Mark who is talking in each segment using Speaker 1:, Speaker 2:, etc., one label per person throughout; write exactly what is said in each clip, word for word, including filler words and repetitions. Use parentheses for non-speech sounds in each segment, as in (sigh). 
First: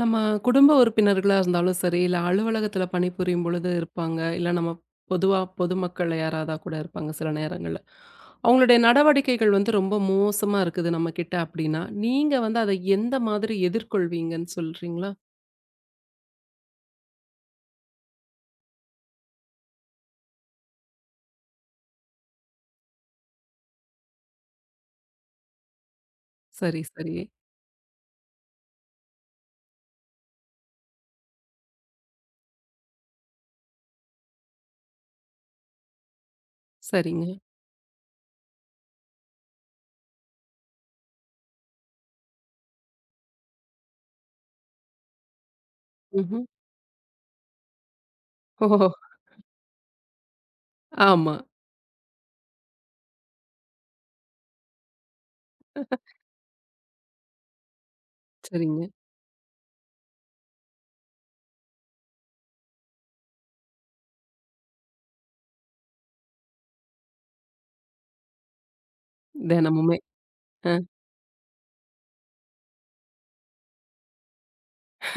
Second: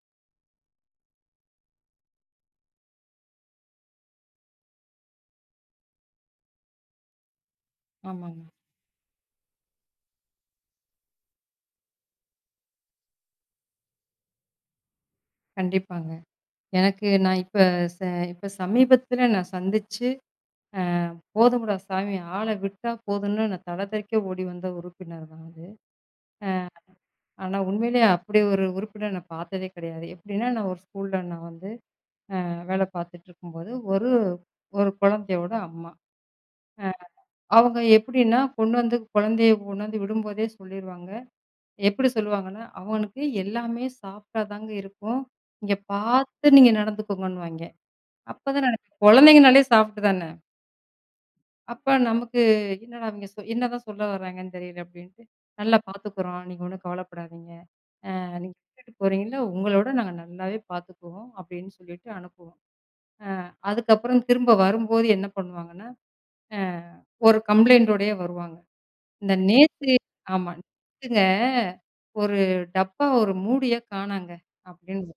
Speaker 1: நம்ம குடும்ப உறுப்பினர்களா இருந்தாலும் சரி, இல்ல அலுவலகத்துல பணிபுரியும் பொழுது இருப்பாங்க. இல்ல நம்ம பொதுவா பொதுமக்கள் யாராதா கூட இருப்பாங்க சில நேரங்கள்ல.
Speaker 2: ஆமாங்க.
Speaker 1: அவங்களுடைய நடவடிக்கைகள் வந்து ரொம்ப மோசமா இருக்குது நம்மகிட்ட அப்படின்னா, நீங்க வந்து அத எந்த மாதிரி எதிர்கொள்வீங்கன்னு சொல்றீங்களா?
Speaker 2: கண்டிப்பாங்க. எனக்கு நான் இப்ப ச இப்ப சமீபத்தில நான் சந்திச்சு, அ போதும்டா சாமி ஆள விட்டா போதும்ன்னு நான் தல தெறிக்க ஓடி வந்த உறுப்பினர் தான் அது.
Speaker 1: சரி, சரி.
Speaker 2: ஆனா உண்மையிலேயே அப்படி ஒரு உறுப்பினர நான் பார்த்ததே கிடையாது. எப்படின்னா, நான் ஒரு ஸ்கூல்ல நான் வந்து அ வேலை பார்த்துட்டுருக்கும்போது, ஒரு ஒரு குழந்தையோட அம்மா.
Speaker 1: சரிங்க.
Speaker 2: அவங்க எப்படின்னா, கொண்டு வந்து குழந்தைய கொண்டு வந்து விடும்போதே சொல்லிருவாங்க. எப்படி சொல்லுவாங்கன்னா, "அவனுக்கு எல்லாமே சாஃப்ட்டா தாங்க இருக்கும். நீங்க
Speaker 1: ம்ஹ்ம்.
Speaker 2: பார்த்து நீங்க நடந்துக்கோங்கன்னுவாய்ங்க." அப்பதான்
Speaker 1: ஓஹோ!
Speaker 2: நினைப்பேன். குழந்தைங்கனாலே சாஃப்ட் தானே.
Speaker 1: ஆமா.
Speaker 2: அப்ப நமக்கு என்னடா இவங்க சொ என்னதான் சொல்ல வராங்கன்னு தெரியல அப்டின்ட்டு, நல்லா பார்த்துக்குறோம். நீங்க ஒண்ணும் கவலைப்படாதீங்க. அ நீங்க
Speaker 1: சரிங்க.
Speaker 2: விட்டுட்டு போறீங்கல்ல, உங்களோட நாங்க நல்லாவே பார்த்துக்குவோம் அப்டின்னு சொல்லிட்டு அனுப்புவோம். அ அதுக்கப்புறம் திரும்ப வரும்போது என்ன பண்ணுவாங்கன்னா, அ ஒரு கம்ப்ளைண்டோடயே வருவாங்க. இந்த நேத்து
Speaker 1: தினமுமே.
Speaker 2: ஆமா.
Speaker 1: அ.
Speaker 2: நேத்துங்க ஒரு டப்பா ஒரு மூடிய காணாங்க அப்டின்னு.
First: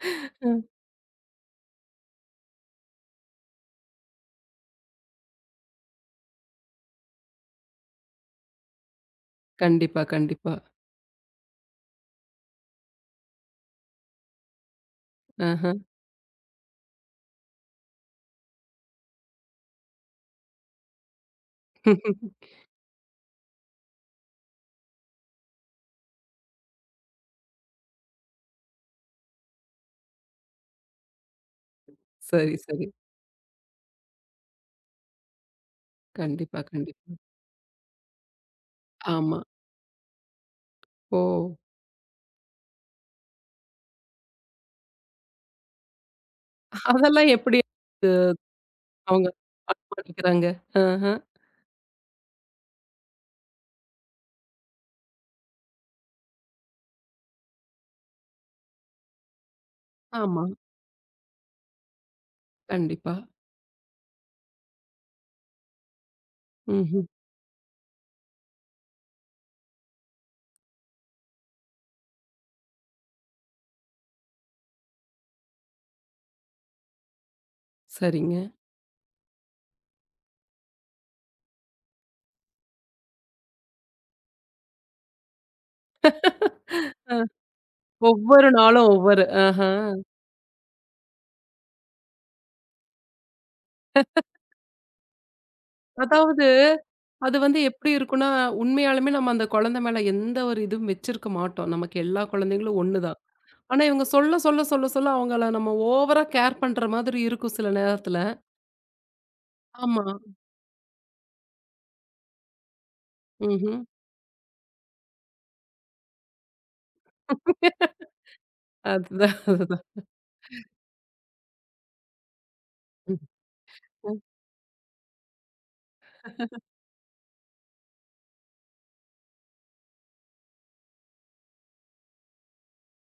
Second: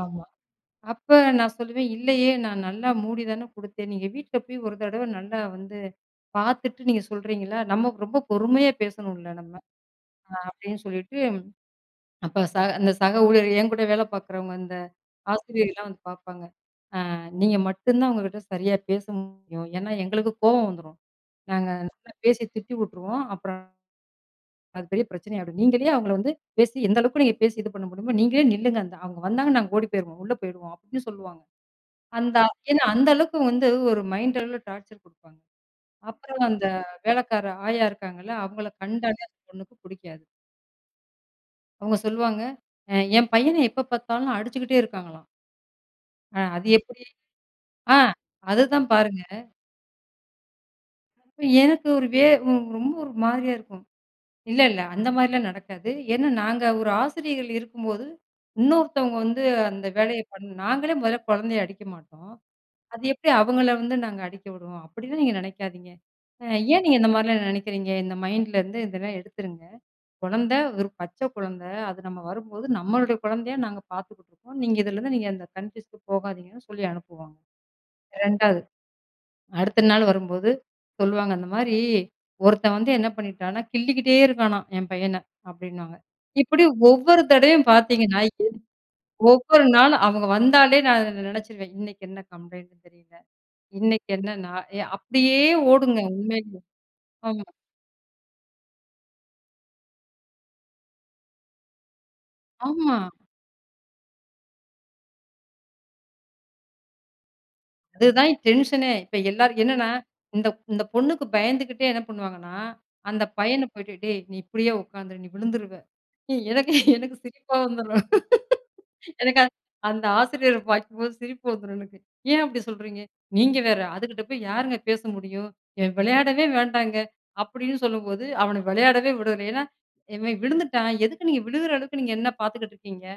Speaker 2: ஆமா.
Speaker 1: ம்.
Speaker 2: அப்ப நான் சொல்லுவேன், இல்லையே நான் நல்லா மூடி தானே குடுத்தேன். நீங்க வீட்ல போய் ஒரு தடவ நல்லா வந்து பாத்துட்டு நீங்க சொல்றீங்கல்ல, நம்ம ரொம்ப பொறுமையா பேசணும்ல நம்ம.
Speaker 1: கண்டிப்பா,
Speaker 2: அ
Speaker 1: கண்டிப்பா.
Speaker 2: அப்படின்னு சொல்லிட்டு, அப்ப சக அந்த சக ஊழியர் என் கூட வேலை பாக்குறவங்க, அந்த
Speaker 1: ஆஹ.
Speaker 2: ஆசிரியர்லாம் வந்து பாப்பாங்க. அ நீங்க மட்டும் தான் அவங்ககிட்ட சரியா பேச முடியும். ஏன்னா எங்களுக்கு கோவம் வந்துரும். நாங்க நல்லா பேசி திட்டி விட்டுருவோம். அப்புறம் அது பெரிய பிரச்சனை ஆயிடும். நீங்களே அவங்கள வந்து பேசி எந்த அளவுக்கு நீங்க பேசி இது பண்ண முடியுமோ, நீங்களே நில்லுங்க. அந்த அவங்க வந்தாங்க நாங்க ஓடி போயிருவோம். உள்ள போயிடுவோம் அப்படின்னு சொல்லுவாங்க. அந்த
Speaker 1: சரி,
Speaker 2: ஏன்னா
Speaker 1: சரி.
Speaker 2: அந்த அளவுக்கு வந்து ஒரு மைண்ட் அளவுல டார்ச்சர் குடுப்பாங்க. அப்புறம்
Speaker 1: கண்டிப்பா,
Speaker 2: அந்த
Speaker 1: கண்டிப்பா.
Speaker 2: வேலைக்கார ஆயா இருக்காங்கல்ல, அவங்கள கண்டாலே அந்த
Speaker 1: ஆமா.
Speaker 2: பொண்ணுக்கு புடிக்காது.
Speaker 1: ஓ!
Speaker 2: அவங்க சொல்லுவாங்க, "அ என் பையன எப்ப பார்த்தாலும் அடிச்சுக்கிட்டே இருக்காங்களாம். அ அது எப்படி?"
Speaker 1: அதெல்லாம் எப்படி
Speaker 2: ஆ அதுதான் பாருங்க.
Speaker 1: அவங்க மாட்டிக்கிறாங்க. ஆஹ.
Speaker 2: அப்ப எனக்கு ஒரு வே ம் ரொம்ப ஒரு மாதிரியா இருக்கும். இல்ல, இல்ல அந்த மாரிலாம் நடக்காது. ஏன்னா நாங்க ஒரு ஆசிரியர்கள் இருக்கும்போது, இன்னொருத்தவங்க வந்து அந்த வேலைய
Speaker 1: ஆமா.
Speaker 2: பண்ண நாங்களே முதல்ல குழந்தைய அடிக்க மாட்டோம். அது
Speaker 1: கண்டிப்பா.
Speaker 2: எப்படி அவங்கள வந்து நாங்க அடிக்க விடுவோம்? அப்படிலாம் நீங்க நினைக்காதீங்க. அ ஏன் நீங்க
Speaker 1: ம்ஹ்ம்.
Speaker 2: இந்த மாரிலாம் நினைக்கிறீங்க? இந்த மைண்ட்லேருந்து இதெல்லாம் எடுத்துருங்க. குழந்தை, ஒரு பச்ச குழந்தை. அது நம்ம வரும்போது, நம்மளுடைய குழந்தையா நாங்க பார்த்துக்கிட்டு இருக்கோம். நீங்க இதுலருந்து நீங்க அந்த கன்ட்ரீஸ்க்கு போகாதீங்கன்னு சொல்லி அனுப்புவாங்க.
Speaker 1: சரிங்க.
Speaker 2: இரண்டாவது அடுத்த நாள் வரும்போது சொல்லுவாங்க, "அந்த மாரி ஒருத்தன் வந்து என்ன பண்ணிட்டான்னா, கிள்ளிக்கிட்டே இருக்கானாம் என் பையன" அப்படின்னுவாங்க. இப்படி ஒவ்வொரு தடவையும் பார்த்தீங்கன்னா, எ
Speaker 1: ஒவ்வொரு நாளும் ஒவ்வொரு. ஆஹ.
Speaker 2: ஒவ்வொரு நாளும் அவங்க வந்தாலே நான் நினைச்சிருவேன், "இன்னைக்கு என்ன கம்ப்ளைண்ட்ன்னு தெரியல. இன்னைக்கு என்ன நான்" எ அப்படியே ஓடுங்க
Speaker 1: அதாவது
Speaker 2: உண்மையிலேயே.
Speaker 1: அது
Speaker 2: ஆமா,
Speaker 1: வந்து எப்படி இருக்கும்னா, உண்மையாலுமே நம்ம அந்த குழந்தை மேல எந்த ஒரு இதுவும் வச்சிருக்க மாட்டோம். நமக்கு எல்லா குழந்தைங்களும்
Speaker 2: ஆமா.
Speaker 1: ஒண்ணு தான். ஆனா இவங்க சொல்ல, சொல்ல, சொல்ல, சொல்ல அவங்கள நம்ம ஓவரா கேர் பண்ற மாதிரி இருக்கும் சில நேரத்துல.
Speaker 2: அதுதான் டென்ஷனே. இப்ப எல்லாரும் என்னன்னா,
Speaker 1: ஆமா.
Speaker 2: இந்த இந்த பொண்ணுக்கு பயந்துகிட்டே என்ன பண்ணுவாங்கன்னா, அந்த பையன
Speaker 1: ம்ஹ்ம்.
Speaker 2: போயிட்டு, "டேய், நீ இப்படியே உட்காந்துரு, நீ விழுந்துருவ." ஏய், எனக்கு எனக்கு சிரிப்பா வந்துரும்.
Speaker 1: அதுதான்,
Speaker 2: எனக்கு அ
Speaker 1: அதுதான்.
Speaker 2: அந்த ஆசிரியர பார்க்கும்போது சிரிப்பு வந்துரும் எனக்கு. "ஏன் அப்படி சொல்றீங்க?" "நீங்க வேற,
Speaker 1: ம்.
Speaker 2: அதுகிட்ட போய் யாருங்க பேச முடியும்? இவன் விளையாடவே வேண்டாங்க." அப்படின்னு சொல்லும்போது, அவன விளையாடவே விடல. ஏன்னா, "இவன் விழுந்துட்டான், எதுக்கு நீங்க விழுகுற அளவுக்கு நீங்க என்ன பார்த்துக்கிட்டு இருக்கீங்க?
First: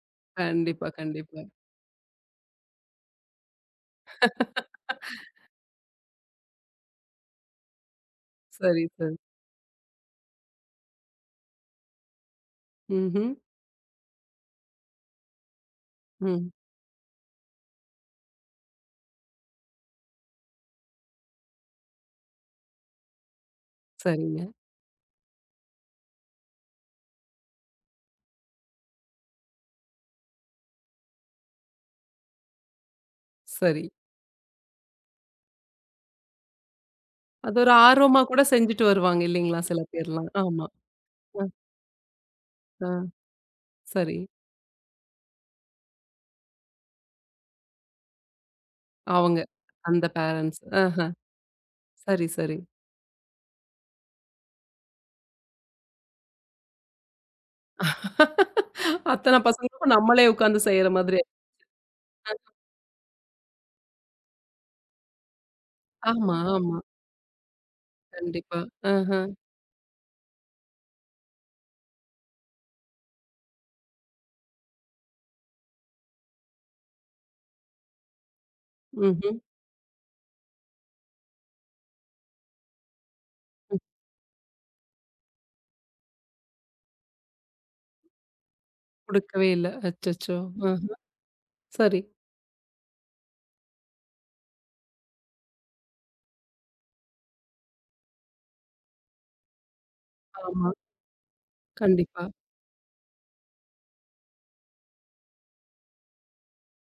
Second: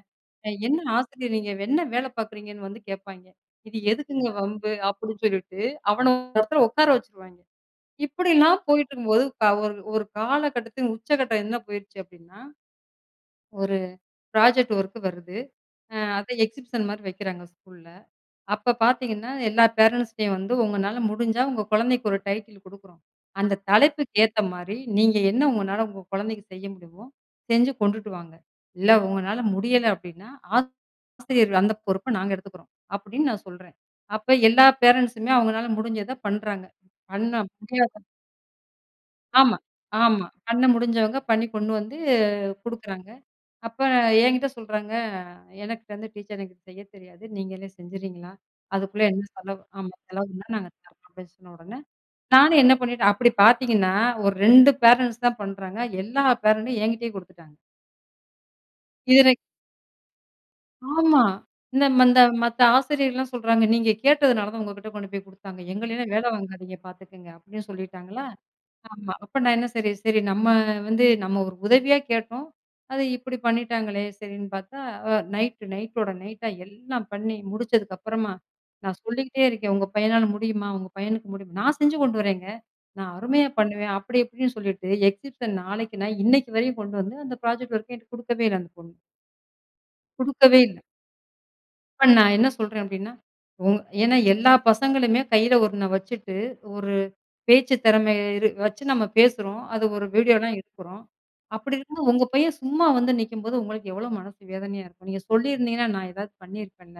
Speaker 2: அ என்ன
Speaker 1: கண்டிப்பா,
Speaker 2: ஆசிரியர்
Speaker 1: கண்டிப்பா.
Speaker 2: நீங்க? என்ன வேலை பார்க்குறீங்கன்னு?" வந்து கேட்பாய்ங்க. "இது எதுக்குங்க வம்பு?" அப்படின்னு சொல்லிட்டு அவன ஒரு இடத்துல உட்கார வச்சுருவாய்ங்க. இப்படிலாம்
Speaker 1: சரி, சரி.
Speaker 2: போயிட்டுருக்கும்போது க ஒரு ஒரு காலகட்டத்தின் உச்சகட்டம் என்ன போயிருச்சு அப்படின்னா,
Speaker 1: ம்ஹ்ம்.
Speaker 2: ஒரு ப்ராஜெக்ட் ஒர்க் வருது. அ அத
Speaker 1: ம்.
Speaker 2: எக்ஸிபிஷன் மாரி வைக்கிறாங்க ஸ்கூல்ல. அப்ப பார்த்தீங்கன்னா, எல்லா பேரண்ட்ஸ்ட்டயும் வந்து "உங்கனால முடிஞ்சா உங்க குழந்தைக்கு ஒரு டைட்டில் குடுக்குறோம். அந்த தலைப்புக்கு ஏத்த
Speaker 1: சரிங்க.
Speaker 2: மாரி நீங்க என்ன உங்கனால உங்க குழந்தைக்கு செய்ய முடியுமோ, செஞ்சு கொண்டுட்டு வாங்க. இல்ல உங்கனால முடியல அப்படின்னா" ஆ ஆசிரியர் அந்த பொறுப்ப நாங்க எடுத்துக்கிறோம். அப்படின்னு நான் சொல்றேன்.
Speaker 1: சரி.
Speaker 2: அப்ப எல்லா பேரண்ட்ஸுமே அவங்கனால முடிஞ்சத பண்றாங்க. பண்ண
Speaker 1: அது ஒரு
Speaker 2: முடியாத
Speaker 1: ஆர்வமா கூட செஞ்சுட்டு வருவாங்க
Speaker 2: ஆமா,
Speaker 1: இல்லீங்களா? சில
Speaker 2: ஆமா.
Speaker 1: பேர்லாம்.
Speaker 2: பண்ண
Speaker 1: ஆமா.
Speaker 2: முடிஞ்சவங்க
Speaker 1: அ,
Speaker 2: பண்ணி கொண்டு வந்து குடுக்குறாங்க.
Speaker 1: அ.
Speaker 2: அப்ப
Speaker 1: சரி.
Speaker 2: என்கிட்ட சொல்றாங்க, "எனக்கு வந்து டீச்சர் எனக்கு செய்ய தெரியாது. நீங்களே செஞ்சுறீங்களா? அதுக்குள்ள என்ன
Speaker 1: அவங்க.
Speaker 2: செலவு ஆமா
Speaker 1: அந்த
Speaker 2: செலவுன்னா
Speaker 1: பேரண்ட்ஸ்.
Speaker 2: நாங்க
Speaker 1: ஆஹ.
Speaker 2: தர்றோம்" அப்படின்னு சொன்ன உடனே,
Speaker 1: சரி, சரி.
Speaker 2: நானும் என்ன பண்ணிட்டேன் அப்படி பார்த்தீங்கன்னா, ஒரு ரெண்டு பேரண்ட்ஸ் தான் பண்றாங்க. எல்லா பேரண்ட்டும் என்கிட்டயே குடுத்துட்டாங்க. இதுல
Speaker 1: அத்தன பசங்களுக்கும் நம்மளே உட்கார்ந்து செய்ற மாதிரி.
Speaker 2: ஆமா. இந்த மந்த மத்த ஆசிரியர்கள்லாம் சொல்றாங்க, "நீங்க கேட்டதுனால தான் உங்ககிட்ட கொண்டு போய் குடுத்தாங்க. எங்களையெல்லாம் வேல
Speaker 1: ஆமா,
Speaker 2: வாங்காதீங்க
Speaker 1: ஆமா.
Speaker 2: பார்த்துக்கங்க." அப்படின்னு சொல்லிட்டாங்களா?
Speaker 1: கண்டிப்பா.
Speaker 2: ஆமா.
Speaker 1: ஆஹ.
Speaker 2: அப்ப நான் என்ன சரி, சரி நம்ம வந்து நம்ம ஒரு உதவியா கேட்டோம். அது இப்படி பண்ணிட்டாங்களே! சரின்னு பார்த்தா, அ நைட்டு நைட்டோட நைட்டா எல்லாம் பண்ணி முடிச்சதுக்கப்புறமா, நான்
Speaker 1: ம்ஹ்ம்.
Speaker 2: சொல்லிக்கிட்டே இருக்கேன். "உங்க பையனால முடியுமா? உங்க பையனுக்கு முடியுமா?" நான் செஞ்சு கொண்டு வரேங்க. நான் அருமையா
Speaker 1: ம்.
Speaker 2: பண்ணுவேன். அப்படி இப்படின்னு சொல்லிட்டு, எக்ஸிபிஷன் நாளைக்கு நான் இன்னைக்கு வரையும் கொண்டு வந்து, அந்த ப்ராஜெக்ட் ஒர்க்க என்ட்ட குடுக்கவே இல்ல அந்த பொண்ணு.
Speaker 1: குடுக்கவே இல்ல. அச்சச்சோ!
Speaker 2: குடுக்கவே இல்ல.
Speaker 1: ம். சரி.
Speaker 2: இப்ப நான் என்ன சொல்றேன் அப்டின்னா, உங் ஏன்னா எல்லா பசங்களுமே கையில ஒண்ண வச்சுட்டு, ஒரு பேச்சு திறமை இரு வச்சு நம்ம பேசுறோம். அது ஒரு வீடியோலாம்
Speaker 1: ஆமா.
Speaker 2: எடுக்குறோம். அப்படி இருந்து உங்க
Speaker 1: கண்டிப்பா.
Speaker 2: பையன் சும்மா வந்து நிக்கும்போது, உங்களுக்கு எவ்வளோ மனசு வேதனையா இருக்கும்? நீங்க சொல்லியிருந்தீங்கன்னா, நான் ஏதாவது பண்ணியிருப்பேன்ல.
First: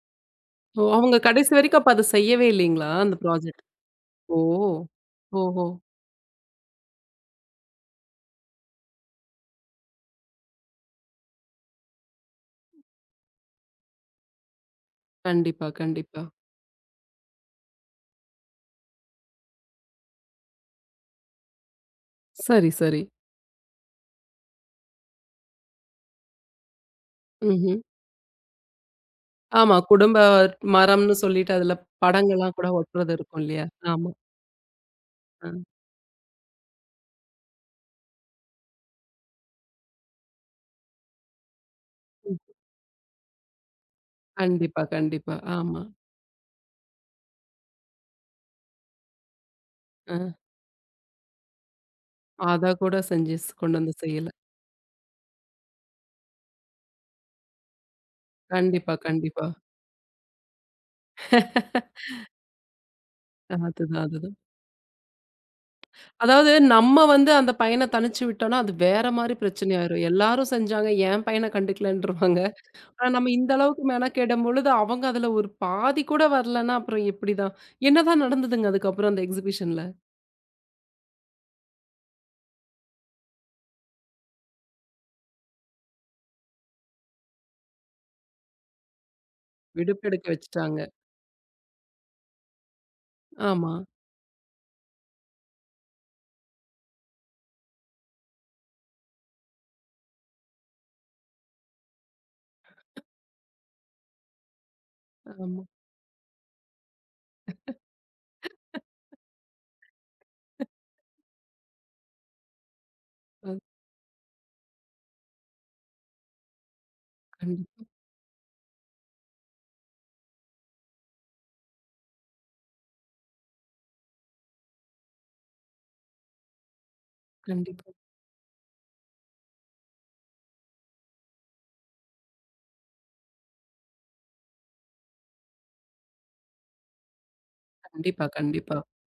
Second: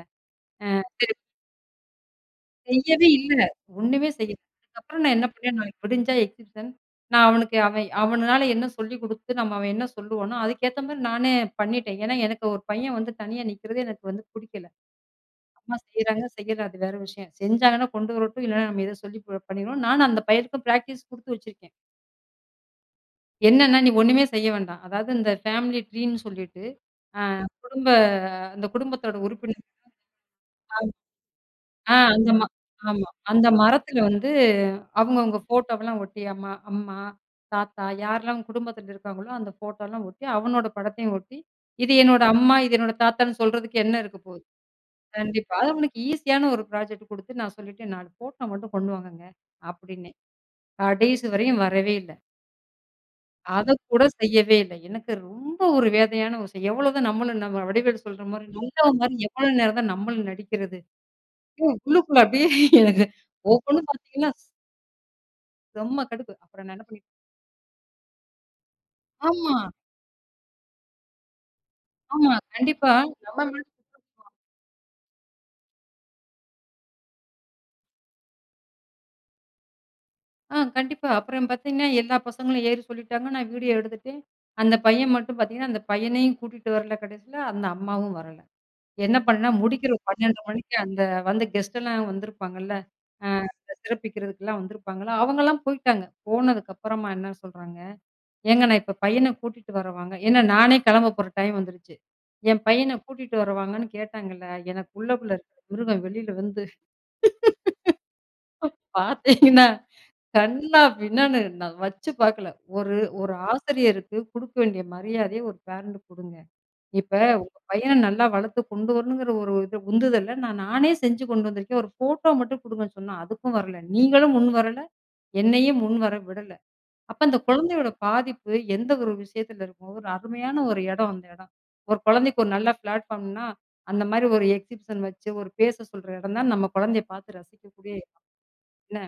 Speaker 1: ஓ!
Speaker 2: சரி,
Speaker 1: அவங்க கடைசி வரைக்கும் அப்ப அத செய்யவே இல்லீங்களா?
Speaker 2: செய்யவே
Speaker 1: அந்த
Speaker 2: இல்ல.
Speaker 1: ப்ராஜெக்ட்.
Speaker 2: ஒண்ணுமே செய்யல.
Speaker 1: ஓ!
Speaker 2: அதுக்கப்புறம் நான் என்ன பண்ணேன்,
Speaker 1: ஓஹோ!
Speaker 2: நாளைக்கு விடிஞ்சா எக்ஸிபிஷன். நான் அவனுக்கு அவன் அவனால என்ன சொல்லிக் குடுத்து, நம்ம அவன் என்ன சொல்லுவானோ, அதுக்கேத்த மாரி நானே பண்ணிட்டேன். ஏன்னா எனக்கு ஒரு பையன் வந்து தனியா நிக்கிறது எனக்கு வந்து புடிக்கல.
Speaker 1: கண்டிப்பா,
Speaker 2: அம்மா
Speaker 1: கண்டிப்பா.
Speaker 2: செய்றாங்க, செய்யல அது வேற விஷயம். செஞ்சாங்கன்னா கொண்டு வரட்டும், இல்லன்னா நம்ம ஏதோ சொல்லி ப பண்ணிருவோம். நானும் அந்த பையனுக்கும் பிராக்டிஸ் குடுத்து வச்சிருக்கேன்.
Speaker 1: சரி, சரி.
Speaker 2: என்னன்னா, "நீ ஒண்ணுமே செய்ய வேண்டாம்." அதாவது இந்த ஃபேமிலி ட்ரீன்னு சொல்லிட்டு, அ
Speaker 1: ம்ஹ்ம்.
Speaker 2: குடும்ப அந்த குடும்பத்தோட உறுப்பினர்
Speaker 1: ஆமா. குடும்ப மரம்னு சொல்லிட்டு அதுல
Speaker 2: ஆ அந்த ம
Speaker 1: படங்கள்லாம் கூட
Speaker 2: ஆமா.
Speaker 1: ஒட்டுறது இருக்கும்
Speaker 2: அந்த
Speaker 1: இல்லையா?
Speaker 2: மரத்துல
Speaker 1: ஆமா.
Speaker 2: வந்து அவங்கவங்க
Speaker 1: அ.
Speaker 2: ஃபோட்டோவெல்லாம் ஒட்டி, அம்மா அம்மா, தாத்தா யாரெல்லாம் குடும்பத்துல இருக்காங்களோ, அந்த ஃபோட்டோலாம் ஒட்டி, அவனோட படத்தையும் ஒட்டி, "இது என்னோட
Speaker 1: ம்.
Speaker 2: அம்மா, இது என்னோட தாத்தான்னு சொல்றதுக்கு என்ன இருக்க போகுது?"
Speaker 1: கண்டிப்பா, கண்டிப்பா.
Speaker 2: கண்டிப்பா. அது
Speaker 1: ஆமா.
Speaker 2: அவனுக்கு ஈஸியான ஒரு ப்ராஜெக்ட் குடுத்து நான் சொல்லிட்டேன், "நான்கு ஃபோட்டோ மட்டும் கொண்டு வாங்கங்க." அப்படின்னு.
Speaker 1: அ.
Speaker 2: கடைசி வரையும் வரவே இல்ல.
Speaker 1: அத கூட செஞ்சு ஸ் கொண்டு வந்து
Speaker 2: அதக்கூட
Speaker 1: செய்யல.
Speaker 2: செய்யவே இல்ல. எனக்கு ரொம்ப ஒரு வேதனையான விஷயம். எவ்வளோதான் நம்மளும் நம்ம வடிவேலு சொல்ற மாரி, நல்லவ
Speaker 1: கண்டிப்பா,
Speaker 2: மாரி
Speaker 1: கண்டிப்பா.
Speaker 2: எவ்வளோ நேரம் தான் நம்மளும் நடிக்கிறது. ஐயோ! உள்ளுக்குள்ள அப்படியே எனக்கு ஒவ்வொன்னும்
Speaker 1: அதுதான்,
Speaker 2: பார்த்தீங்கன்னா,
Speaker 1: அதுதான்.
Speaker 2: செம்ம கடுப்பு.
Speaker 1: அதாவது
Speaker 2: அப்புறம் நான் என்ன
Speaker 1: நம்ம
Speaker 2: பண்ணிட்டேன்
Speaker 1: வந்து அந்த பையன தனிச்சு விட்டோம்னா, அது வேற மாரி
Speaker 2: ஆமா,
Speaker 1: பிரச்சனை ஆயிரும். எல்லாரும் செஞ்சாங்க, என் பையன
Speaker 2: ஆமா.
Speaker 1: கண்டுக்கலன்ருவாங்க.
Speaker 2: கண்டிப்பா.
Speaker 1: ஆனா நம்ம
Speaker 2: நம்ம
Speaker 1: இந்த
Speaker 2: மேல
Speaker 1: அளவுக்கு மெனக்கெடும் பொழுது, அவங்க அதுல ஒரு பாதி கூட வரலன்னா, அப்புறம் எப்படிதான்? என்னதான் நடந்ததுங்க அதுக்கப்புறம் அந்த எக்ஸிபிஷன்ல?
Speaker 2: ஆ கண்டிப்பா. அப்புறம் பார்த்தீங்கன்னா, எல்லா பசங்களும் ஏறி சொல்லிட்டாங்க. நான் வீடியோ எடுத்துட்டேன். அந்த பையன் மட்டும் பார்த்தீங்கன்னா, அந்த பையனையும் கூட்டிட்டு வரல கடைசில. அந்த அம்மாவும் வரல. என்ன பண்ணேன், முடிக்கிற
Speaker 1: விடுப்பு எடுக்க
Speaker 2: பன்னிரண்டு மணிக்கு
Speaker 1: வச்சுட்டாங்க.
Speaker 2: அந்த வந்து கெஸ்ட்டெல்லாம் வந்திருப்பாங்கல்ல. அ இந்த
Speaker 1: ஆமா,
Speaker 2: சிறப்பிக்கிறதுக்கெல்லாம் வந்திருப்பாங்கல்ல, அவங்கலாம் போயிட்டாங்க. போனதுக்கு அப்புறமா என்ன சொல்றாங்க, "ஏங்க நான் இப்ப பையன கூட்டிட்டு வரவாங்க" ஏன்னா நானே கிளம்ப போற டைம் வந்துருச்சு. என் பையன கூட்டிட்டு வரவாங்கன்னு கேட்டாங்கல்ல, எனக்கு உள்ளக்குள்ள இருக்கிற
Speaker 1: ஆமா.
Speaker 2: மிருகம் வெளியில வந்து பார்த்தீங்கன்னா, கன்னா பின்னான்னு நான் வச்சு பார்க்கல. ஒரு ஒரு
Speaker 1: அது
Speaker 2: ஆசிரியருக்கு குடுக்க வேண்டிய மரியாதைய ஒரு பேரண்ட் குடுங்க. இப்ப உங்க
Speaker 1: கண்டிப்பா.
Speaker 2: பையன நல்லா வளர்த்து கொண்டு வரணுங்கிற ஒரு இது உந்துதல்ல, நான் நானே செஞ்சு கொண்டு வந்திருக்கேன். ஒரு ஃபோட்டோ மட்டும் குடுங்கன்னு சொன்னா, அதுக்கும் வரல. நீங்களும் முன் வரல, என்னையும் முன் வர விடல. அப்ப அந்த
Speaker 1: கண்டிப்பா,
Speaker 2: குழந்தையோட பாதிப்பு எந்த ஒரு விஷயத்துல இருக்கும்? ஒரு அருமையான ஒரு இடம் அந்த இடம். ஒரு குழந்தைக்கு ஒரு நல்ல பிளாட்ஃபார்ம்னா, அந்த மாரி ஒரு எக்ஸிபிஷன் வச்சு, ஒரு பேச சொல்ற இடம் தான் நம்ம குழந்தைய பார்த்து ரசிக்கக்கூடிய
Speaker 1: கண்டிப்பா, கண்டிப்பா.
Speaker 2: என்ன?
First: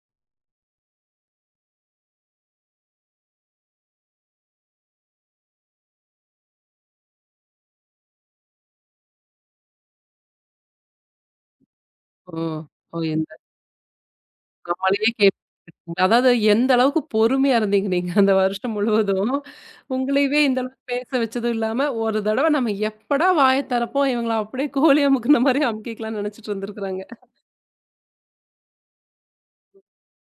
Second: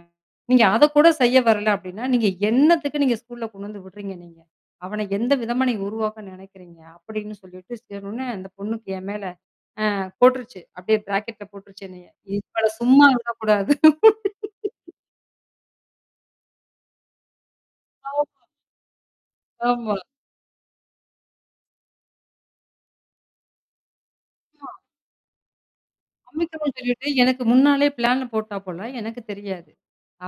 Speaker 2: நீங்க அதக்கூட செய்ய வரல அப்படின்னா, நீங்க என்னத்துக்கு நீங்க ஸ்கூல்ல கொண்டு வந்து விடுறீங்க நீங்க? அவன எந்த விதமா நீங்க உருவாக்க நினைக்கிறீங்க? அப்படின்னு சொல்லிட்டு சொன்னோனே, அந்த பொண்ணுக்கு என் மேல அஹ், போட்டுருச்சு. அப்படியே பிராக்கெட்ல போட்டுருச்சு என்னைய.
Speaker 1: ஓ!
Speaker 2: இவள
Speaker 1: ஓ!
Speaker 2: சும்மா
Speaker 1: எந்த
Speaker 2: விடக்கூடாது. (laughs)
Speaker 1: நம்மளையே கேள்வி கேட்டுட்டீங்க. அதாவது எந்த அளவுக்கு பொறுமையா இருந்தீங்க நீங்க
Speaker 2: ஆமா.
Speaker 1: அந்த வருஷம் முழுவதும்.
Speaker 2: ஆமா.
Speaker 1: உங்களையவே இந்த அளவுக்கு பேச வச்சதும் இல்லாம, ஒரு தடவ நம்ம எப்படா வாய திறப்போம், இவங்கள அப்படியே கோழி அமுக்குன மாரி அமுக்கிக்கலாம்ன்னு நெனச்சுட்டு
Speaker 2: அமிக்கணும்னு
Speaker 1: இருந்திருக்கிறாங்க.
Speaker 2: சொல்லிட்டு எனக்கு முன்னாலே பிளான்ல போட்டா போல. எனக்கு தெரியாது.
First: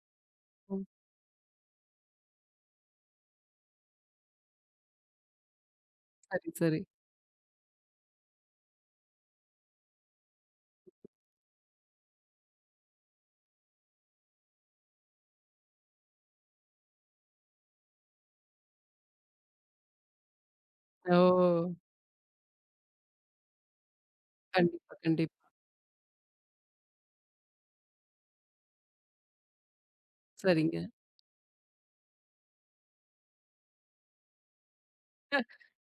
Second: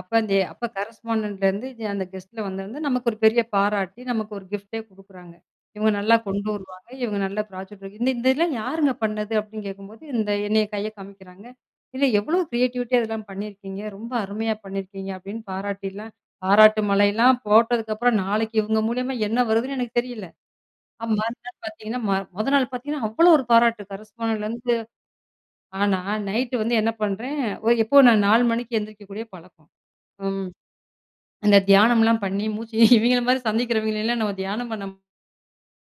Speaker 2: அப்ப அந்த அப்ப
Speaker 1: ம்.
Speaker 2: கரஸ்பாண்டன்ட்லேருந்து அந்த கெஸ்ட்ல வந்திருந்து, நமக்கு ஒரு பெரிய பாராட்டி, நமக்கு ஒரு கிஃப்ட்டே குடுக்குறாங்க. இவங்க நல்லா கொண்டு
Speaker 1: சரி, சரி.
Speaker 2: வருவாங்க. இவங்க நல்லா ப்ராஜெக்ட் ஒர்க் இந்த இந்த இதெல்லாம் யாருங்க பண்ணது? அப்படின்னு கேட்கும்போது, இந்த என்னைய கைய காமிக்கிறாங்க. "இல்ல எவ்வளோ கிரியேட்டிவிட்டியா இதெல்லாம் பண்ணியிருக்கீங்க. ரொம்ப அருமையா பண்ணியிருக்கீங்க" அப்படின்னு பாராட்டிலாம் பாராட்டு மழைலாம் போட்டதுக்கப்புறம், நாளைக்கு இவங்க மூலியமா என்ன வருதுன்னு எனக்கு தெரியல. அ மறுநாள்
Speaker 1: ஓ!
Speaker 2: பார்த்தீங்கன்னா, ம மொத நாள் பார்த்தீங்கன்னா, அவ்வளோ ஒரு பாராட்டு கரஸ்பாண்டன்ட்லேருந்து.
Speaker 1: கண்டிப்பா, கண்டிப்பா.
Speaker 2: ஆனா, நைட்டு வந்து என்ன பண்றேன், ஒ எப்போ நான் நாலு மணிக்கு எந்திரிக்கக்கூடிய பழக்கம். ம்.
Speaker 1: சரிங்க.
Speaker 2: அந்த தியானம்லாம் பண்ணி மூச்சு இவங்கள மாரி சந்திக்கிறவங்களலாம் நம்ம தியானம் பண்ணா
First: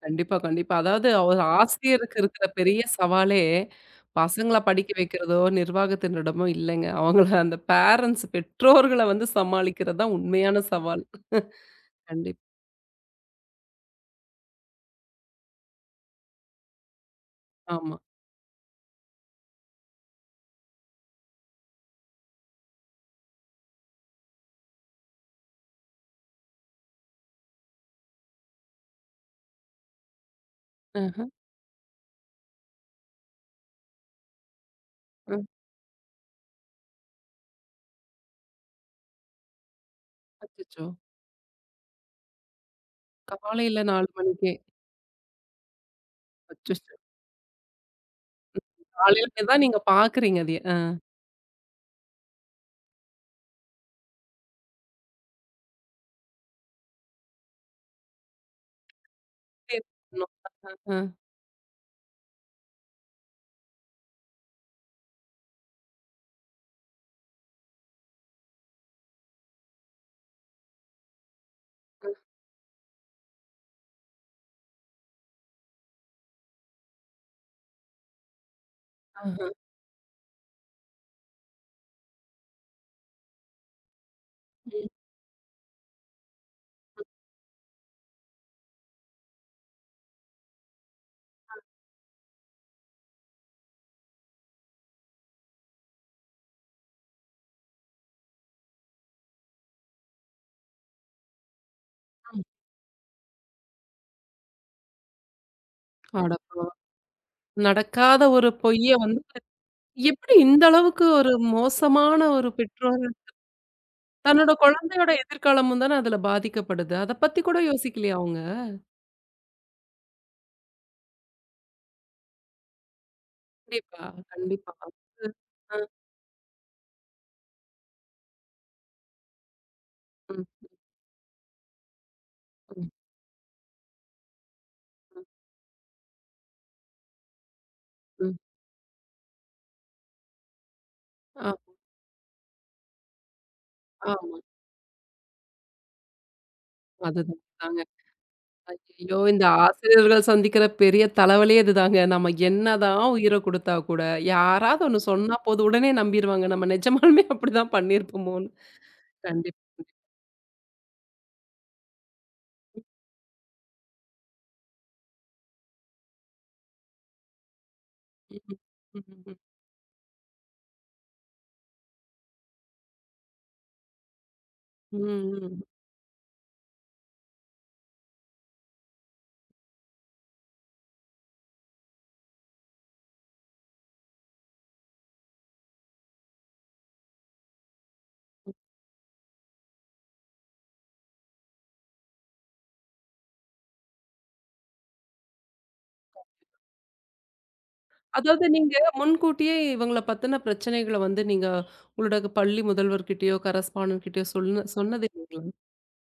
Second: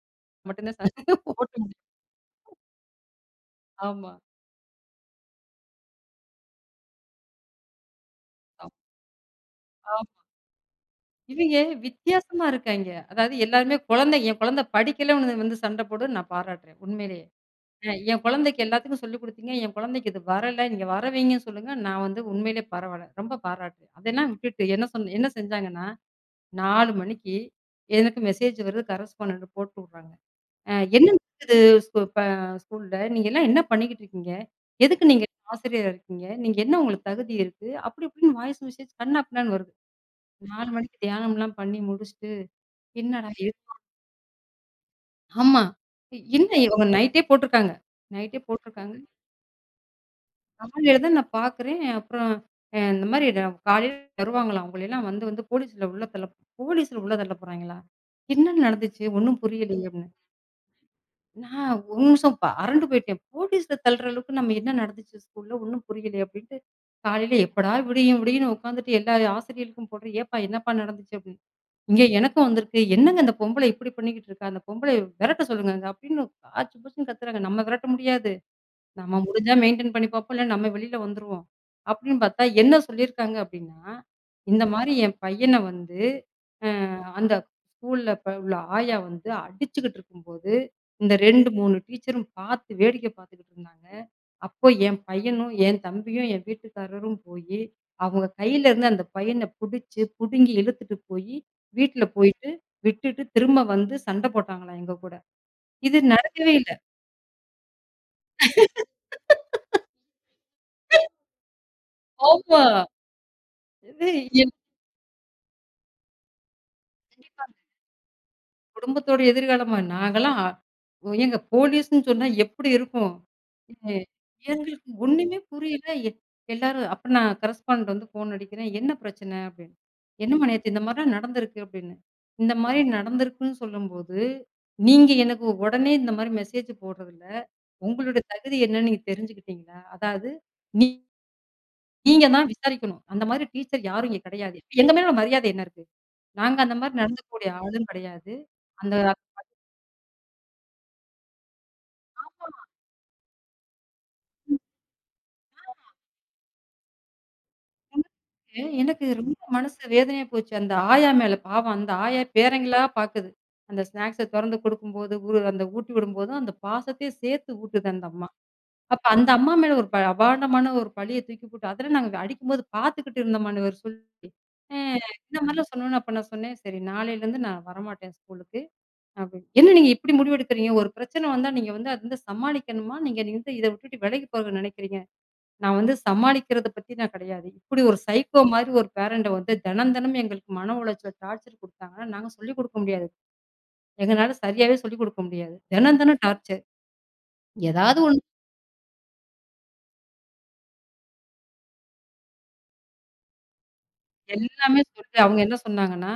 Speaker 1: கண்டிப்பா,
Speaker 2: மட்டும்
Speaker 1: கண்டிப்பா.
Speaker 2: தான் ஓட்ட
Speaker 1: அதாவது ஒரு
Speaker 2: (laughs) முடியும்.
Speaker 1: ஆசிரியருக்கு இருக்கிற பெரிய சவாலே,
Speaker 2: ஆமா.
Speaker 1: பசங்கள படிக்க வைக்கிறதோ, நிர்வாகத்தினரிடமோ இல்லைங்க. அவங்கள அந்த பேரண்ட்ஸ்
Speaker 2: ஆம்.
Speaker 1: பெற்றோர்கள வந்து சமாளிக்கிறது
Speaker 2: ஆம்.
Speaker 1: தான் உண்மையான சவால்.
Speaker 2: இவங்க வித்தியாசமா
Speaker 1: கண்டிப்பா.
Speaker 2: இருக்காய்ங்க. அதாவது எல்லாருமே குழந்தை என் குழந்தை படிக்கல உனது வந்து சண்ட போடுன்னு நான் பாராட்டுறேன். உண்மையிலேயே. அ
Speaker 1: ஆமா.
Speaker 2: என் குழந்தைக்கு எல்லாத்துக்கும் சொல்லிக் குடுத்தீங்க. என் குழந்தைக்கு இது வரல. நீங்க வர வைங்கன்னு சொல்லுங்க. நான் வந்து உண்மையிலே பரவால்ல. ரொம்ப பாராட்டுறேன். அதெல்லாம் விட்டுட்டு என்ன சொன் என்ன செஞ்சாங்கன்னா, நாலு மணிக்கு எனக்கு மெசேஜ் வருது கரஸ்பாண்டன்ட் போட்டு விடுறாங்க. அ என்ன
Speaker 1: அஹ.
Speaker 2: நடக்குது ஸ்கூ ப ஸ்கூல்ல? நீங்க எல்லாம் என்ன பண்ணிக்கிட்டு இருக்கீங்க? எதுக்கு நீங்க
Speaker 1: அ.
Speaker 2: ஆசிரியரா இருக்கீங்க? நீங்க என்ன உங்களுக்கு தகுதி இருக்கு? அப்படி இப்படின்னு வாய்ஸ் மெசேஜ் கன்னா பின்னான்னு வருது. நாலு
Speaker 1: அச்சச்சோ!
Speaker 2: மணிக்கு தியானம்லாம் பண்ணி முடிச்சுட்டு, என்னடா இது?
Speaker 1: காலையில நாலு மணிக்கே.
Speaker 2: ஆமா. இ- என்ன இவங்க
Speaker 1: அச்சச்சோ!
Speaker 2: நைட்டே போட்டிருக்காங்க. நைட்டே போட்டிருக்காங்க.
Speaker 1: காலையில தான் நீங்க பார்க்குறீங்க அதய. அ.
Speaker 2: காலையில தான் நான் பார்க்குறேன். அப்புறம் அ இந்த மாரி நான் காலையில வருவாங்களாம். உங்களையெல்லாம் வந்து வந்து போலீஸ்ல உள்ள தள்ள போலீஸ்ல உள்ள தள்ள போறாய்ங்களா? என்ன நடந்துச்சு? ஒண்ணும் புரியலையே!
Speaker 1: அ.
Speaker 2: நான் ஒரு நிமிஷம் ப அரண்டு போயிட்டேன். போலீஸ்ல தள்ளுற அளவுக்கு நம்ம என்ன நடந்துச்சு ஸ்கூல்ல ஒண்ணும் புரியலையே அப்டின்ட்டு, காலையில எப்படா விடியும் விடியும்ன்னு உட்காந்துட்டு எல்லா ஆசிரியர்களுக்கும் போடுறேன். ஏப்பா என்னப்பா நடந்துச்சு அப்டின்னு. இங்க எனக்கும் வந்திருக்கு. என்னங்க அந்த பொம்பளை இப்டி பண்ணிக்கிட்டு இருக்கா? அந்த பொம்பளைய விரட்ட சொல்லுங்கங்க அப்டின்னு ஆச்சு பூச்சுன்னு கத்துறாங்க. நம்ம விரட்ட முடியாது. நம்ம முடிஞ்சா
Speaker 1: அஹ.
Speaker 2: மெயின்டெயின் பண்ணி பார்ப்போம். இல்ல நம்ம வெளியில வந்துருவோம். அப்படின்னு பார்த்தா, என்ன சொல்லியிருக்காங்க அப்படின்னா, இந்த
Speaker 1: ம்.
Speaker 2: மாரி என் பையன வந்து அ அந்த ஸ்கூல்ல ப உள்ள ஆயா வந்து அடிச்சுக்கிட்டு இருக்கும்போது, இந்த ரெண்டு, மூணு டீச்சரும் பார்த்து வேடிக்கை பார்த்துக்கிட்டு இருந்தாங்க. அப்போ என் பையனும், என் தம்பியும், என் வீட்டுக்காரரும் போயி, அவங்க கையில இருந்து அந்த பையன புடிச்சு, புடுங்கி இழுத்துட்டு போயி, வீட்ல
Speaker 1: ம்.
Speaker 2: போயிட்டு விட்டுட்டு திரும்ப வந்து சண்டை போட்டாங்களாம் எங்க கூட. இது நடக்கவே
Speaker 1: அடப்பாவி!
Speaker 2: இல்ல.
Speaker 1: நடக்காத ஒரு பொய்ய வந்து எப்படி இந்த அளவுக்கு ஒரு மோசமான ஒரு
Speaker 2: ஆமா.
Speaker 1: பெற்றோர்
Speaker 2: இது
Speaker 1: தன்னோட குழந்தையோட எதிர்காலமும் தானே அதுல பாதிக்கப்படுது. அத பத்தி
Speaker 2: என்
Speaker 1: கூட யோசிக்கலையா அவங்க?
Speaker 2: குடும்பத்தோட எதிர்காலமா? நாங்கலாம் ஏங்க போலீஸ்ன்னு சொன்னா எப்படி இருக்கும்? எ
Speaker 1: கண்டிப்பா, கண்டிப்பா.
Speaker 2: எங்களுக்கு
Speaker 1: அது
Speaker 2: ஒண்ணுமே
Speaker 1: அ,
Speaker 2: புரியல. எ எல்லாரும் அப்ப நான் கரஸ்பாண்டன்ட் வந்து ஃபோன் அடிக்கிறேன். "என்ன பிரச்சனை?" அப்படின்னு. "என்னம்மா
Speaker 1: ம்,
Speaker 2: நேத்து இந்த மாரிலாம் நடந்திருக்கு" அப்படின்னு. இந்த மாரி
Speaker 1: ம்,
Speaker 2: நடந்திருக்குன்னு சொல்லும்போது, நீங்க
Speaker 1: ம்,
Speaker 2: எனக்கு உடனே இந்த மாரி மெசேஜ் போடுறதில, உங்களுடைய
Speaker 1: ம்.
Speaker 2: தகுதி என்னன்னு நீங்க தெரிஞ்சுக்கிட்டீங்களா? அதாவது நீ
Speaker 1: ஆ,
Speaker 2: நீங்க தான் விசாரிக்கணும். அந்த மாரி டீச்சர் யாரும் இங்க
Speaker 1: ஆமா.
Speaker 2: கிடையாது. எங்க மேல மரியாதை என்ன இருக்கு? நாங்க அந்த மாரி
Speaker 1: அதுதான்
Speaker 2: நடந்துக்கக்கூடிய
Speaker 1: தாங்க.
Speaker 2: ஆளும் கிடையாது. அந்த
Speaker 1: ஐயய்யோ! இந்த ஆசிரியர்கள் சந்திக்கிற பெரிய தலைவலியே இதுதாங்க. நம்ம என்னதான் உயிர குடுத்தா கூட, யாராவது ஒண்ணு சொன்னா போதும், உடனே நம்பிருவாங்க. நம்ம நிஜமாலுமே அப்படிதான் பண்ணியிருப்போமோன்னு.
Speaker 2: எனக்கு ரொம்ப
Speaker 1: கண்டிப்பா.
Speaker 2: மனசு வேதனையா போச்சு. அந்த ஆயா மேல பாவம் அந்த ஆயா பேரங்களா பாக்குது. அந்த ஸ்நாக்ஸ தொறந்து குடுக்கும்போது, ஊ அந்த ஊட்டி விடும்போதும் அந்த பாசத்தையும் சேர்த்து ஊட்டுது அந்த அம்மா.
Speaker 1: ம்,
Speaker 2: அப்ப
Speaker 1: ம், ம்,
Speaker 2: அந்த
Speaker 1: ம்.
Speaker 2: அம்மா மேல ஒரு ப அபாண்டமான ஒரு பழிய தூக்கி போட்டு அதெல்லாம் நாங்க அடிக்கும்போது பாத்துக்கிட்டு இருந்தோமான்னு இவரு சொல்லி. அ
Speaker 1: ம்,
Speaker 2: இந்த
Speaker 1: ம்.
Speaker 2: மாரிலாம் சொன்னோனே அப்ப நான் சொன்னேன், "சரி நாளையிலருந்து நான் வரமாட்டேன் ஸ்கூலுக்கு" அப்படின்னு. "என்ன நீங்க இப்படி முடிவெடுக்கிறீங்க? ஒரு பிரச்சனை வந்தா நீங்க வந்து அது வந்து சமாளிக்கணுமா? நீங்க நீங்க இத விட்டுட்டு விலகி போக நினைக்கிறீங்க?" நான் வந்து சமாளிக்கிறத பத்தி நான் கிடையாது. இப்படி ஒரு சைக்கோ மாரி ஒரு பேரண்ட்ட வந்து தினம், தினம் எங்களுக்கு மன உளைச்சல் டார்ச்சர் குடுத்தாங்கன்னா, நாங்க சொல்லிக் குடுக்க முடியாது. எங்கனால சரியாவே சொல்லிக் குடுக்க முடியாது. தினம், தினம் டார்ச்சர். ஏதாவது ஒண்ணு
Speaker 1: அதாவது நீங்க முன்கூட்டியே இவங்கள பத்தின பிரச்சனைகள வந்து நீங்க உங்களோட பள்ளி முதல்வர்கிட்டயோ, கரஸ்பாண்டன்ட் கிட்டயோ சொன்ன
Speaker 2: எல்லாமே
Speaker 1: சொன்னது
Speaker 2: சொல்லி அவங்க
Speaker 1: இல்லைங்களா?
Speaker 2: என்ன சொன்னாங்கன்னா,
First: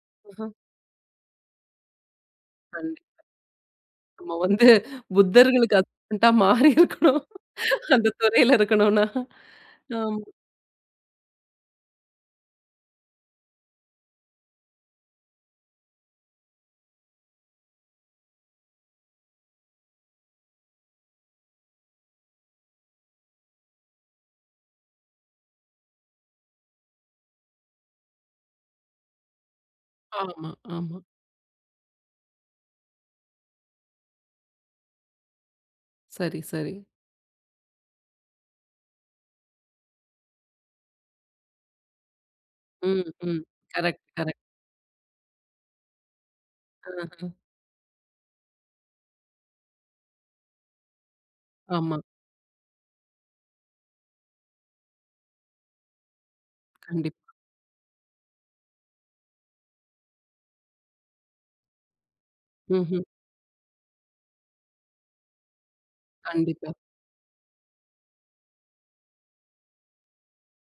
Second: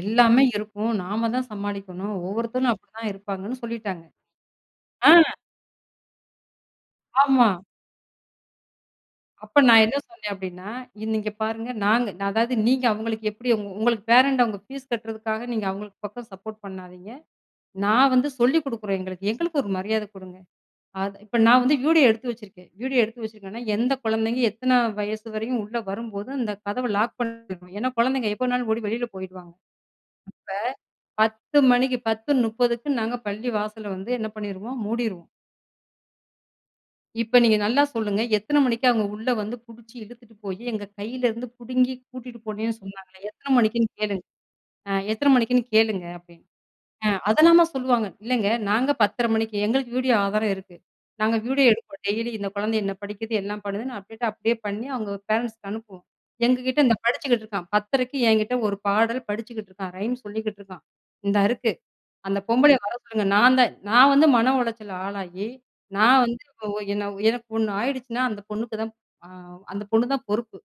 Speaker 2: "எல்லாமே
Speaker 1: ஆஹ.
Speaker 2: இருக்கும். நாம தான் சமாளிக்கணும். ஒவ்வொருத்தரும் அப்படிதான்
Speaker 1: கண்டிப்பா.
Speaker 2: இருப்பாங்கன்னு" சொல்லிட்டாங்க.
Speaker 1: நம்ம வந்து
Speaker 2: ஆ,
Speaker 1: புத்தர்களுக்கு அசிஸ்டன்ட்டா மாறி இருக்கணும்.
Speaker 2: ஆமா.
Speaker 1: அந்த துறையில இருக்கணும்னா.
Speaker 2: அப்ப நான் என்ன
Speaker 1: ஆமா.
Speaker 2: சொன்னேன் அப்படின்னா, இ- "நீங்க பாருங்க நாங்க நான் அதாவது நீங்க அவங்களுக்கு எப்படி உங்க உங்களுக்கு பேரண்ட் அவங்க ஃபீஸ் கட்டுறதுக்காக நீங்க அவங்களுக்கு பக்கம் சப்போர்ட் பண்ணாதீங்க. நான் வந்து சொல்லிக் குடுக்குறோம் எங்களுக்கு. எங்களுக்கு ஒரு மரியாதை குடுங்க." அது இப்ப நான் வந்து வீடியோ எடுத்து வச்சிருக்கேன். வீடியோ எடுத்து வச்சிருக்கேன்னா, எந்த குழந்தைங்க எத்தன வயசு வரையும் உள்ள வரும்போது, அந்த கதவ லாக் பண்ணிடணும். ஏன்னா, குழந்தைங்க எப்போனாலும் ஓடி வெளியில போயிடுவாங்க.
Speaker 1: ஆமா, ஆமா.
Speaker 2: பத்து மணிக்கு 10:30க்கு நாங்க பள்ளி வாசல வந்து என்ன பண்ணிருவோம், மூடிருவோம்.
Speaker 1: சரி, சரி.
Speaker 2: இப்ப நீங்க நல்லா சொல்லுங்க, எத்தன மணிக்கு அவங்க உள்ள வந்து புடிச்சு இழுத்துட்டு போயி, எங்க கையில இருந்து புடுங்கி கூட்டிட்டு போனேன்னு
Speaker 1: ம்,
Speaker 2: சொன்னாங்களே,
Speaker 1: ம்.
Speaker 2: எத்தன மணிக்குன்னு
Speaker 1: கரெக்ட்,
Speaker 2: கேளுங்க.
Speaker 1: கரெக்ட்.
Speaker 2: அ எத்தன மணிக்குன்னு கேளுங்க அப்படின்னு. அ
Speaker 1: ஆஹ.
Speaker 2: அதெல்லாமா சொல்லுவாங்க. இல்லங்க நாங்க பத்தரை மணிக்கு எங்களுக்கு வீடியோ ஆதாரம் இருக்கு. நாங்க வீடியோ
Speaker 1: ஆமா.
Speaker 2: எடுப்போம் டெய்லி இந்த குழந்தை என்ன படிக்குது, எல்லாம் பண்ணுதுன்னு அப்டேட் அப்படியே பண்ணி அவங்க பேரண்ட்ஸ்க்கு அனுப்புவோம். எங்ககிட்ட இந்த
Speaker 1: கண்டிப்பா.
Speaker 2: படிச்சுக்கிட்டு இருக்கான். 10:30க்கு என்கிட்ட ஒரு பாடல் படிச்சுக்கிட்டு இருக்கான். ரைம் சொல்லிக்கிட்டு இருக்கான். இந்தா இருக்கு. அந்த பொம்பளைய வர
Speaker 1: ம்ஹ்ம்.
Speaker 2: சொல்லுங்க. நான் தான் நான் வந்து மன உளைச்சல் ஆளாகி, நான் வந்து ஒ
Speaker 1: கண்டிப்பா,
Speaker 2: என்ன எனக்கு ஒண்ணு ஆயிடுச்சுன்னா, அந்த பொண்ணுக்கு தான் அ அந்த பொண்ணு தான் பொறுப்பு.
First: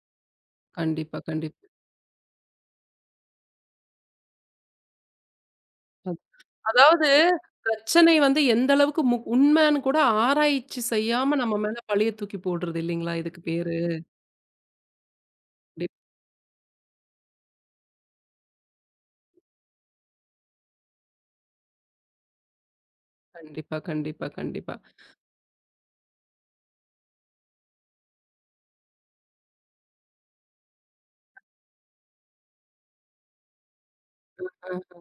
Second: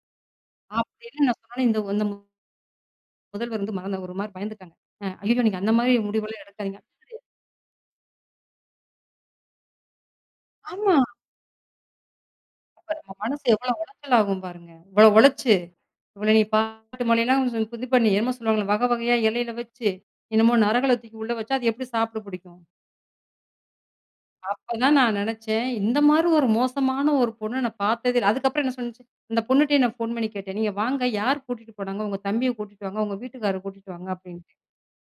Speaker 1: கண்டிப்பா,
Speaker 2: அப்படின்னு நான்
Speaker 1: கண்டிப்பா.
Speaker 2: சொன்னோனே இந்த இந்த முதல்வர் வந்து மறந்த ஒரு மாரி பயந்துட்டாங்க. அ ஐயய்யோ! நீங்க அந்த மாரி
Speaker 1: அத்
Speaker 2: முடிவெல்லாம் எடுக்காதீங்க.
Speaker 1: அதாவது பிரச்சனை வந்து எந்த அளவுக்கு முக் உண்மைன்னு கூட ஆராய்ச்சி
Speaker 2: ஆமா.
Speaker 1: செய்யாம நம்ம மேல பழிய தூக்கி போடுறது
Speaker 2: அப்ப நம்ம
Speaker 1: இல்லைங்களா? இதுக்கு
Speaker 2: மனசு எவ்வளோ
Speaker 1: பேரு.
Speaker 2: உளைச்சல் ஆகும் பாருங்க. இவ்வளோ உழைச்சு, இவ்வளோ நீ பாட்டு மாலைலாம் இது பண்ணி என்னமோ சொல்லுவாங்கள்ல, வகை வகையா இலையில வச்சு, என்னமோ நரகள தூக்கி உள்ள வச்சா, அது எப்படி சாப்பிட பிடிக்கும்?
Speaker 1: கண்டிப்பா, கண்டிப்பா, கண்டிப்பா.
Speaker 2: அப்பதான் நான் நெனச்சேன், இந்த மாரி ஒரு மோசமான ஒரு பொண்ண நான் பார்த்ததே இல்ல. அதுக்கப்புறம் என்ன சொன்னுச்சு, அந்த பொண்ணுட்டயே நான் ஃபோன் பண்ணி கேட்டேன். "நீங்க வாங்க, யார் கூட்டிட்டு போனாங்க? உங்க தம்பிய கூட்டிட்டு வாங்க, உங்க வீட்டுக்காரர கூட்டிட்டு வாங்க" அப்படின்ட்டு.
Speaker 1: அ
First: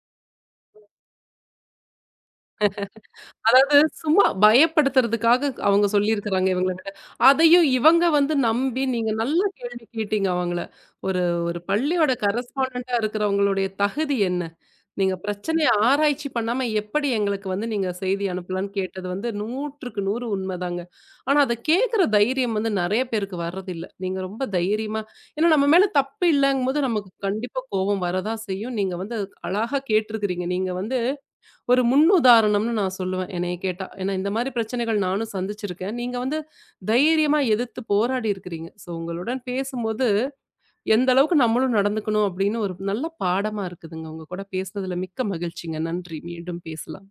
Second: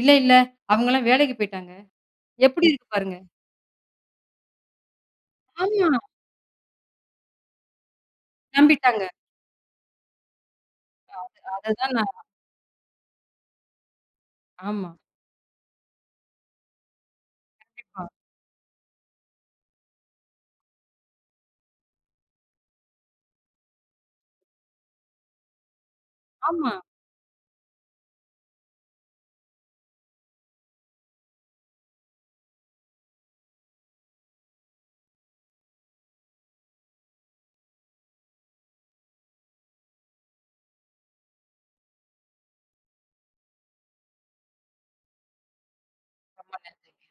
Speaker 2: "இல்ல, இல்ல. அவங்கலாம் வேலைக்கு போயிட்டாங்க." எப்படி இருக்கு பாருங்க.
Speaker 1: அதாவது சும்மா பயப்படுத்துறதுக்காக அவங்க
Speaker 2: ஆமா.
Speaker 1: சொல்லியிருக்கிறாங்க இவங்கள விட. அதையும் இவங்க வந்து நம்பி
Speaker 2: நம்பிட்டாங்க.
Speaker 1: நீங்க நல்ல கேள்வி கேட்டீங்க அவங்கள. ஒரு ஒரு
Speaker 2: அதுதான் நான்.
Speaker 1: பள்ளியோட கரஸ்பாண்டன்ட்டா இருக்கிறவங்களுடைய தகுதி என்ன?
Speaker 2: ஆமா.
Speaker 1: நீங்க பிரச்சனைய ஆராய்ச்சி பண்ணாம எப்படி எங்களுக்கு வந்து நீங்க
Speaker 2: கண்டிப்பா.
Speaker 1: செய்தி அனுப்பலான்னு கேட்டது வந்து நூறுக்கு நூறு உண்மதாங்க. ஆனா அத கேட்கிற தைரியம் வந்து நெறைய பேருக்கு வர்றதில்ல. நீங்க ரொம்ப தைரியமா ஏன்னா நம்ம மேல தப்பு
Speaker 2: ஆமா.
Speaker 1: இல்லங்கும்போது நமக்கு கண்டிப்பா கோவம் வரதான் செய்யும். நீங்க வந்து அழகா கேட்டிருக்கிறீங்க. நீங்க வந்து ஒரு முன்னுதாரணம்னு நான் சொல்லுவேன் என்னைய கேட்டா. ஏன்னா இந்த மாரி பிரச்சனைகள் நானும் சந்திச்சிருக்கேன். நீங்க வந்து தைரியமா எதிர்த்து போராடி இருக்கிறீங்க. ஸோ உங்களுடன் பேசும்போது எந்த அளவுக்கு நம்மளும் நடந்துக்கணும் அப்படின்னு ஒரு நல்ல பாடமா இருக்குதுங்க. உங்க கூட பேசுனதுல மிக்க மகிழ்ச்சிங்க. நன்றி. மீண்டும்
Speaker 2: ஆமாங்க.
Speaker 1: பேசலாம்.